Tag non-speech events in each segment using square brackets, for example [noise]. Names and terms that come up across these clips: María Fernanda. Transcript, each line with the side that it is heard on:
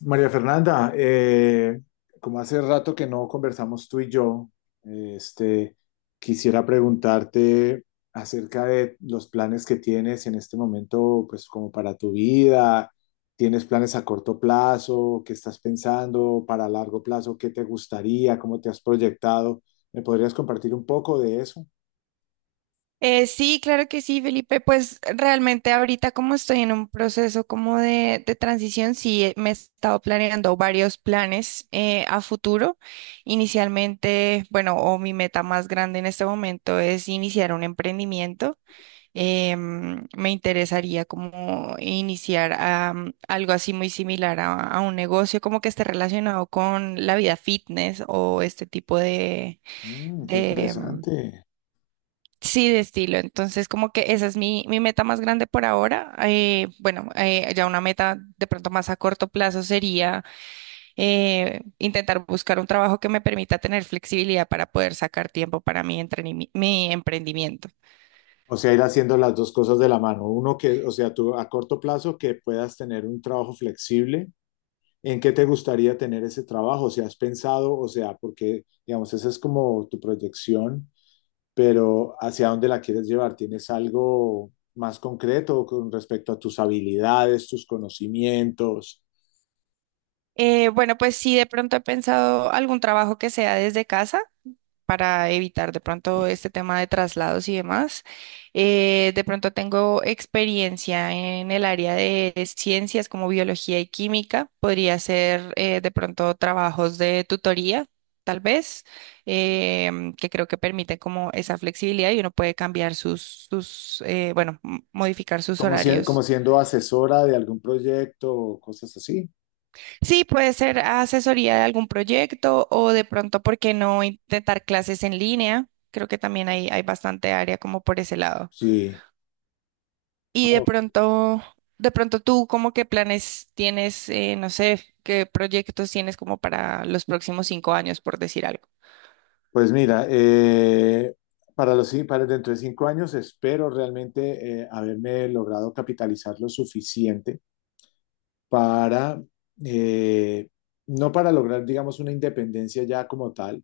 left: María Fernanda, como hace rato que no conversamos tú y yo, eh, este, quisiera preguntarte acerca de los planes que tienes en este momento, pues como para tu vida. ¿Tienes planes a corto plazo? ¿Qué estás pensando para largo plazo? ¿Qué te gustaría? ¿Cómo te has proyectado? ¿Me podrías compartir un poco de eso?
right: Sí, claro que sí, Felipe. Pues realmente ahorita como estoy en un proceso como de transición, sí me he estado planeando varios planes a futuro. Inicialmente, bueno, o mi meta más grande en este momento es iniciar un emprendimiento. Me interesaría como iniciar algo así muy similar a un negocio, como que esté relacionado con la vida fitness o este tipo de,
left: Mm, qué interesante.
right: sí, de estilo. Entonces, como que esa es mi meta más grande por ahora. Bueno, ya una meta de pronto más a corto plazo sería intentar buscar un trabajo que me permita tener flexibilidad para poder sacar tiempo para mi mi emprendimiento.
left: O sea, ir haciendo las dos cosas de la mano. Uno que, o sea, tú a corto plazo que puedas tener un trabajo flexible. ¿En qué te gustaría tener ese trabajo? O sea, ¿has pensado, o sea, porque, digamos, esa es como tu proyección, pero hacia dónde la quieres llevar? ¿Tienes algo más concreto con respecto a tus habilidades, tus conocimientos?
right: Bueno, pues sí, de pronto he pensado algún trabajo que sea desde casa, para evitar de pronto este tema de traslados y demás. De pronto tengo experiencia en el área de ciencias como biología y química. Podría ser de pronto trabajos de tutoría, tal vez, que creo que permite como esa flexibilidad y uno puede cambiar sus modificar sus
left: Como, como
right: horarios.
left: siendo asesora de algún proyecto o cosas así.
right: Sí, puede ser asesoría de algún proyecto o de pronto, ¿por qué no intentar clases en línea? Creo que también hay bastante área como por ese lado.
left: Sí. Ah,
right: Y de
left: ok.
right: pronto, tú, ¿cómo qué planes tienes, no sé, qué proyectos tienes como para los próximos 5 años, por decir algo?
left: Pues mira, para para dentro de 5 años espero realmente haberme logrado capitalizar lo suficiente para, eh, no para lograr, digamos, una independencia ya como tal,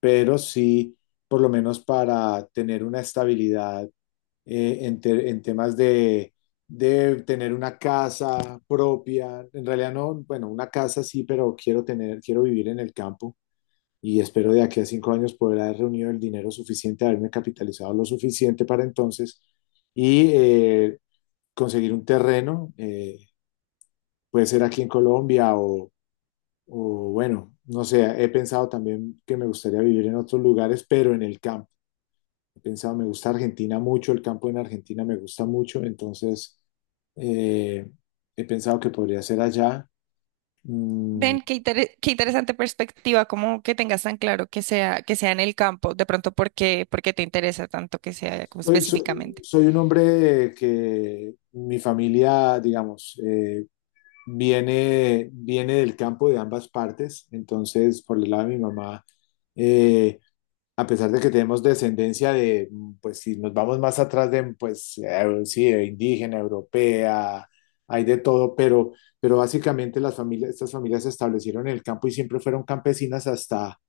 left: pero sí por lo menos para tener una estabilidad en temas de tener una casa propia. En realidad no, bueno, una casa sí, pero quiero tener, quiero vivir en el campo. Y espero de aquí a 5 años poder haber reunido el dinero suficiente, haberme capitalizado lo suficiente para entonces y conseguir un terreno, puede ser aquí en Colombia o bueno, no sé, he pensado también que me gustaría vivir en otros lugares, pero en el campo. He pensado, me gusta Argentina mucho, el campo en Argentina me gusta mucho, entonces eh, he pensado que podría ser allá. Mm,
right: Ven, qué interesante perspectiva, como que tengas tan claro que sea en el campo, de pronto, ¿por qué te interesa tanto que sea como
left: soy, soy-
right: específicamente?
left: soy un hombre que mi familia, digamos, viene del campo de ambas partes, entonces por el lado de mi mamá. eh, A pesar de que tenemos descendencia de, mm, pues si nos vamos más atrás de, pues sí, de indígena, europea, hay de todo, pero básicamente las familias, estas familias se establecieron en el campo y siempre fueron campesinas hasta,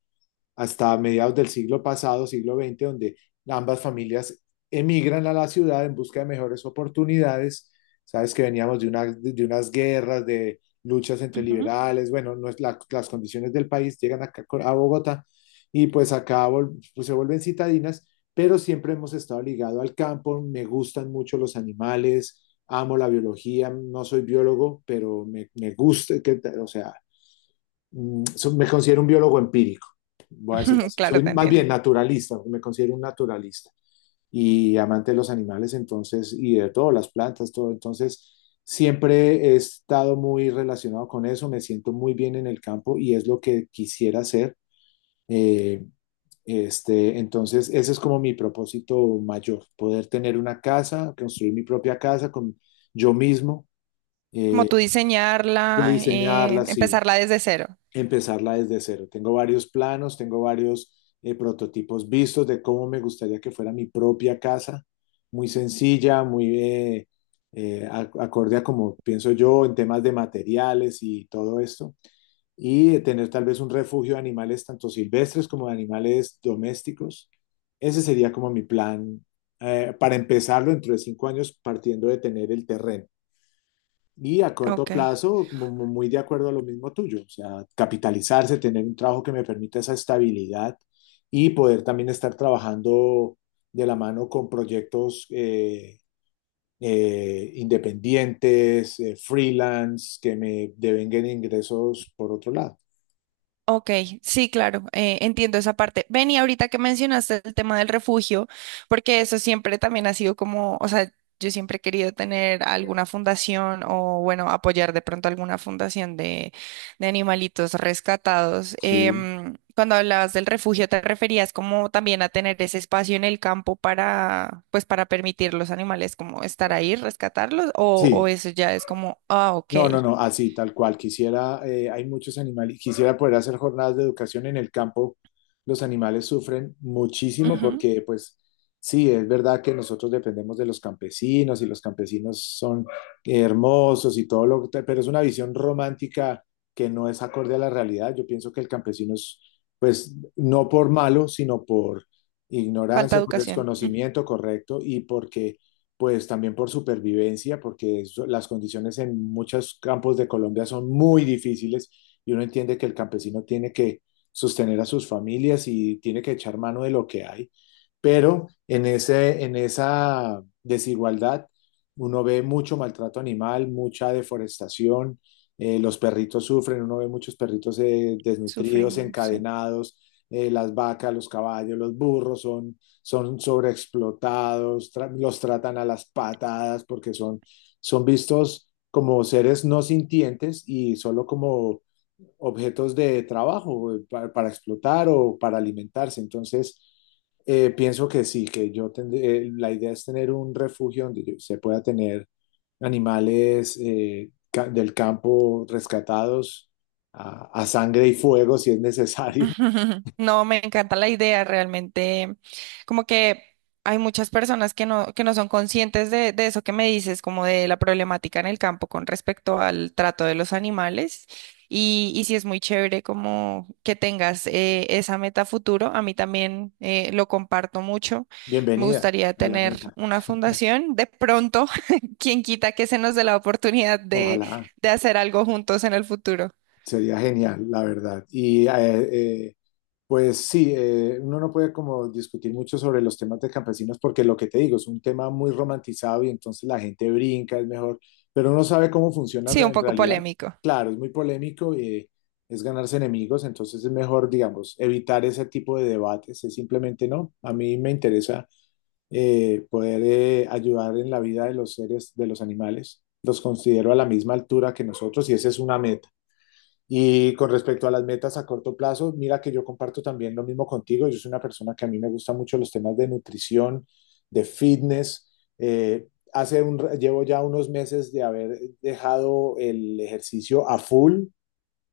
left: hasta mediados del siglo pasado, siglo XX, donde ambas familias emigran a la ciudad en busca de mejores oportunidades. Sabes que veníamos de, una, de unas guerras, de luchas entre
right: Ujú.
left: liberales, bueno, no es la, las condiciones del país llegan a Bogotá y pues pues se vuelven citadinas, pero siempre hemos estado ligado al campo, me gustan mucho los animales, amo la biología, no soy biólogo, pero me gusta, que, o sea, me considero un biólogo empírico, voy a decirlo
right: [laughs]
left: así,
right: Claro,
left: soy
right: te
left: más
right: entiendo.
left: bien naturalista, me considero un naturalista y amante de los animales, entonces, y de todo, las plantas, todo, entonces, siempre he estado muy relacionado con eso, me siento muy bien en el campo y es lo que quisiera hacer. eh, entonces, ese es como mi propósito mayor, poder tener una casa, construir mi propia casa con yo mismo,
right: Como
left: eh,
right: tú
left: yo
right: diseñarla,
left: diseñarla, sí,
right: empezarla desde cero.
left: empezarla desde cero. Tengo varios planos, tengo varios prototipos vistos de cómo me gustaría que fuera mi propia casa, muy sencilla, muy eh, acorde a como pienso yo en temas de materiales y todo esto, y tener tal vez un refugio de animales tanto silvestres como de animales domésticos. Ese sería como mi plan para empezarlo dentro de 5 años partiendo de tener el terreno. Y a corto
right: Ok.
left: plazo, muy de acuerdo a lo mismo tuyo, o sea, capitalizarse, tener un trabajo que me permita esa estabilidad y poder también estar trabajando de la mano con proyectos independientes, freelance, que me devenguen ingresos por otro lado.
right: Ok, sí, claro, entiendo esa parte. Ven, y ahorita que mencionaste el tema del refugio, porque eso siempre también ha sido como, o sea, yo siempre he querido tener alguna fundación o, bueno, apoyar de pronto alguna fundación de animalitos rescatados.
left: Sí,
right: Cuando hablabas del refugio, ¿te referías como también a tener ese espacio en el campo para, pues, para permitir los animales como estar ahí, rescatarlos? O
left: sí,
right: eso ya es como, ah, ok,
left: no, no, no, así, tal cual. Quisiera, hay muchos animales, quisiera poder hacer jornadas de educación en el campo. Los animales sufren muchísimo
right: ujú,
left: porque, pues, sí, es verdad que nosotros dependemos de los campesinos y los campesinos son hermosos y todo lo que, pero es una visión romántica que no es acorde a la realidad. Yo pienso que el campesino es, pues, no por malo, sino por
right: falta
left: ignorancia,
right: de
left: por
right: educación, mm,
left: desconocimiento, correcto, y porque pues también por supervivencia, las condiciones en muchos campos de Colombia son muy difíciles y uno entiende que el campesino tiene que sostener a sus familias y tiene que echar mano de lo que hay. Pero en ese, en esa desigualdad uno ve mucho maltrato animal, mucha deforestación, los perritos sufren, uno ve muchos perritos desnutridos,
right: sufriendo. Sí.
left: encadenados, las vacas, los caballos, los burros son sobreexplotados, tra los tratan a las patadas porque son, son vistos como seres no sintientes y solo como objetos de trabajo para explotar o para alimentarse. Entonces, pienso que sí, que yo tendré, la idea es tener un refugio donde se pueda tener animales ca del campo rescatados a sangre y fuego si es necesario.
right: [laughs] No, me encanta la idea, realmente. Como que hay muchas personas que que no son conscientes de eso que me dices, como de la problemática en el campo con respecto al trato de los animales. Y sí es muy chévere como que tengas esa meta futuro. A mí también lo comparto mucho.
left: [laughs]
right: Me
left: Bienvenida
right: gustaría
left: a la
right: tener
left: meta,
right: una fundación. De pronto, [laughs] quien quita que se nos dé la oportunidad
left: ojalá.
right: de hacer algo juntos en el futuro.
left: Sería genial, la verdad. Pues sí, uno no puede como discutir mucho sobre los temas de campesinos porque lo que te digo es un tema muy romantizado y entonces la gente brinca, es mejor, pero uno sabe cómo
right: Sí, un
left: en
right: poco
left: realidad.
right: polémico.
left: Claro, es muy polémico y es ganarse enemigos, entonces es mejor, digamos, evitar ese tipo de debates, es simplemente no. A mí me interesa poder ayudar en la vida de los seres, de los animales. Los considero a la misma altura que nosotros y esa es una meta. Y con respecto a las metas a corto plazo, mira que yo comparto también lo mismo contigo. Yo soy una persona que a mí me gustan mucho los temas de nutrición, de fitness. Eh, llevo ya unos meses de haber dejado el ejercicio a full,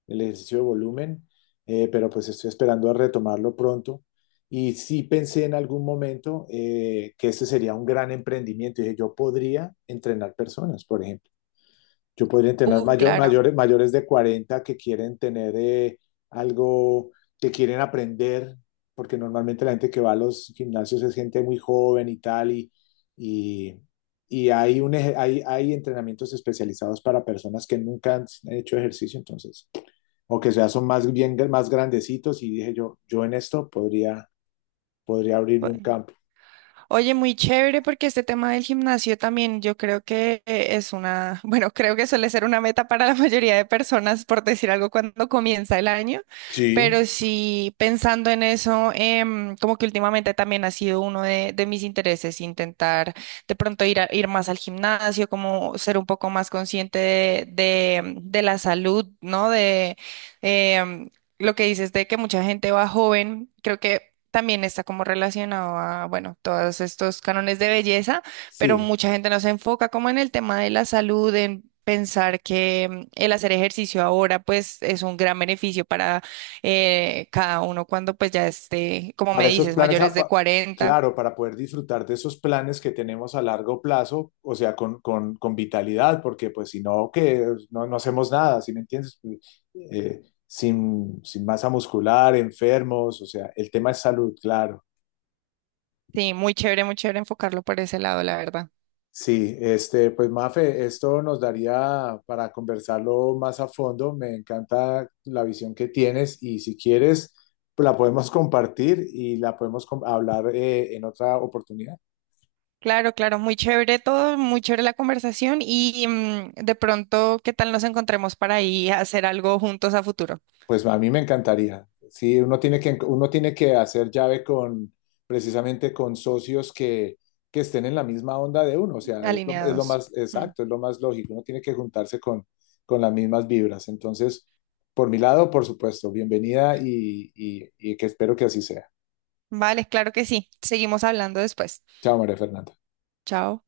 left: el ejercicio de volumen, pero pues estoy esperando a retomarlo pronto. Y sí pensé en algún momento que este sería un gran emprendimiento. Dije, yo podría entrenar personas, por ejemplo. Yo podría entrenar mayor,
right: Claro.
left: mayores, mayores de 40 que quieren tener algo, que quieren aprender, porque normalmente la gente que va a los gimnasios es gente muy joven y tal, y, y hay, hay entrenamientos especializados para personas que nunca han hecho ejercicio, entonces, o que ya son más bien más grandecitos, y dije yo, yo en esto podría, podría abrirme un
right: Bueno.
left: campo.
right: Oye, muy chévere porque este tema del gimnasio también yo creo que es una, [laughs] bueno, creo que suele ser una meta para la mayoría de personas, por decir algo, cuando comienza el año,
left: Sí,
right: pero sí pensando en eso, como que últimamente también ha sido uno de mis intereses intentar de pronto ir más al gimnasio, como ser un poco más consciente de la salud, ¿no? De, em, lo que dices de que mucha gente va joven, creo que también está como relacionado a, bueno, todos estos cánones de belleza, pero
left: sí.
right: mucha gente no se enfoca como en el tema de la salud, en pensar que mm, el hacer ejercicio ahora pues es un gran beneficio para cada uno cuando pues ya esté, como me
left: Para esos
right: dices,
left: planes,
right: mayores de 40.
left: claro, para poder disfrutar de esos planes que tenemos a largo plazo, o sea, con vitalidad, porque pues si no, que no, no hacemos nada, ¿sí me entiendes? Sin masa muscular, enfermos, o sea, el tema es salud, claro.
right: Sí, muy chévere enfocarlo por ese lado, la verdad.
left: Sí, este, pues Mafe, esto nos daría para conversarlo más a fondo. Me encanta la visión que tienes y si quieres, la podemos compartir y la hablar en otra oportunidad.
right: Claro, claro, muy chévere todo, muy chévere la conversación y mm, de pronto, ¿qué tal nos encontremos para ir a hacer algo juntos a futuro,
left: Pues a mí me encantaría. Sí, uno tiene que hacer llave con, precisamente con socios que estén en la misma onda de uno. O sea, es lo
right: alineados?
left: más
right: Mm.
left: exacto, es lo más lógico. Uno tiene que juntarse con las mismas vibras. Entonces, por mi lado, por supuesto, bienvenida y que espero que así sea.
right: Vale, claro que sí. Seguimos hablando después.
left: Chao, María Fernanda.
right: Chao.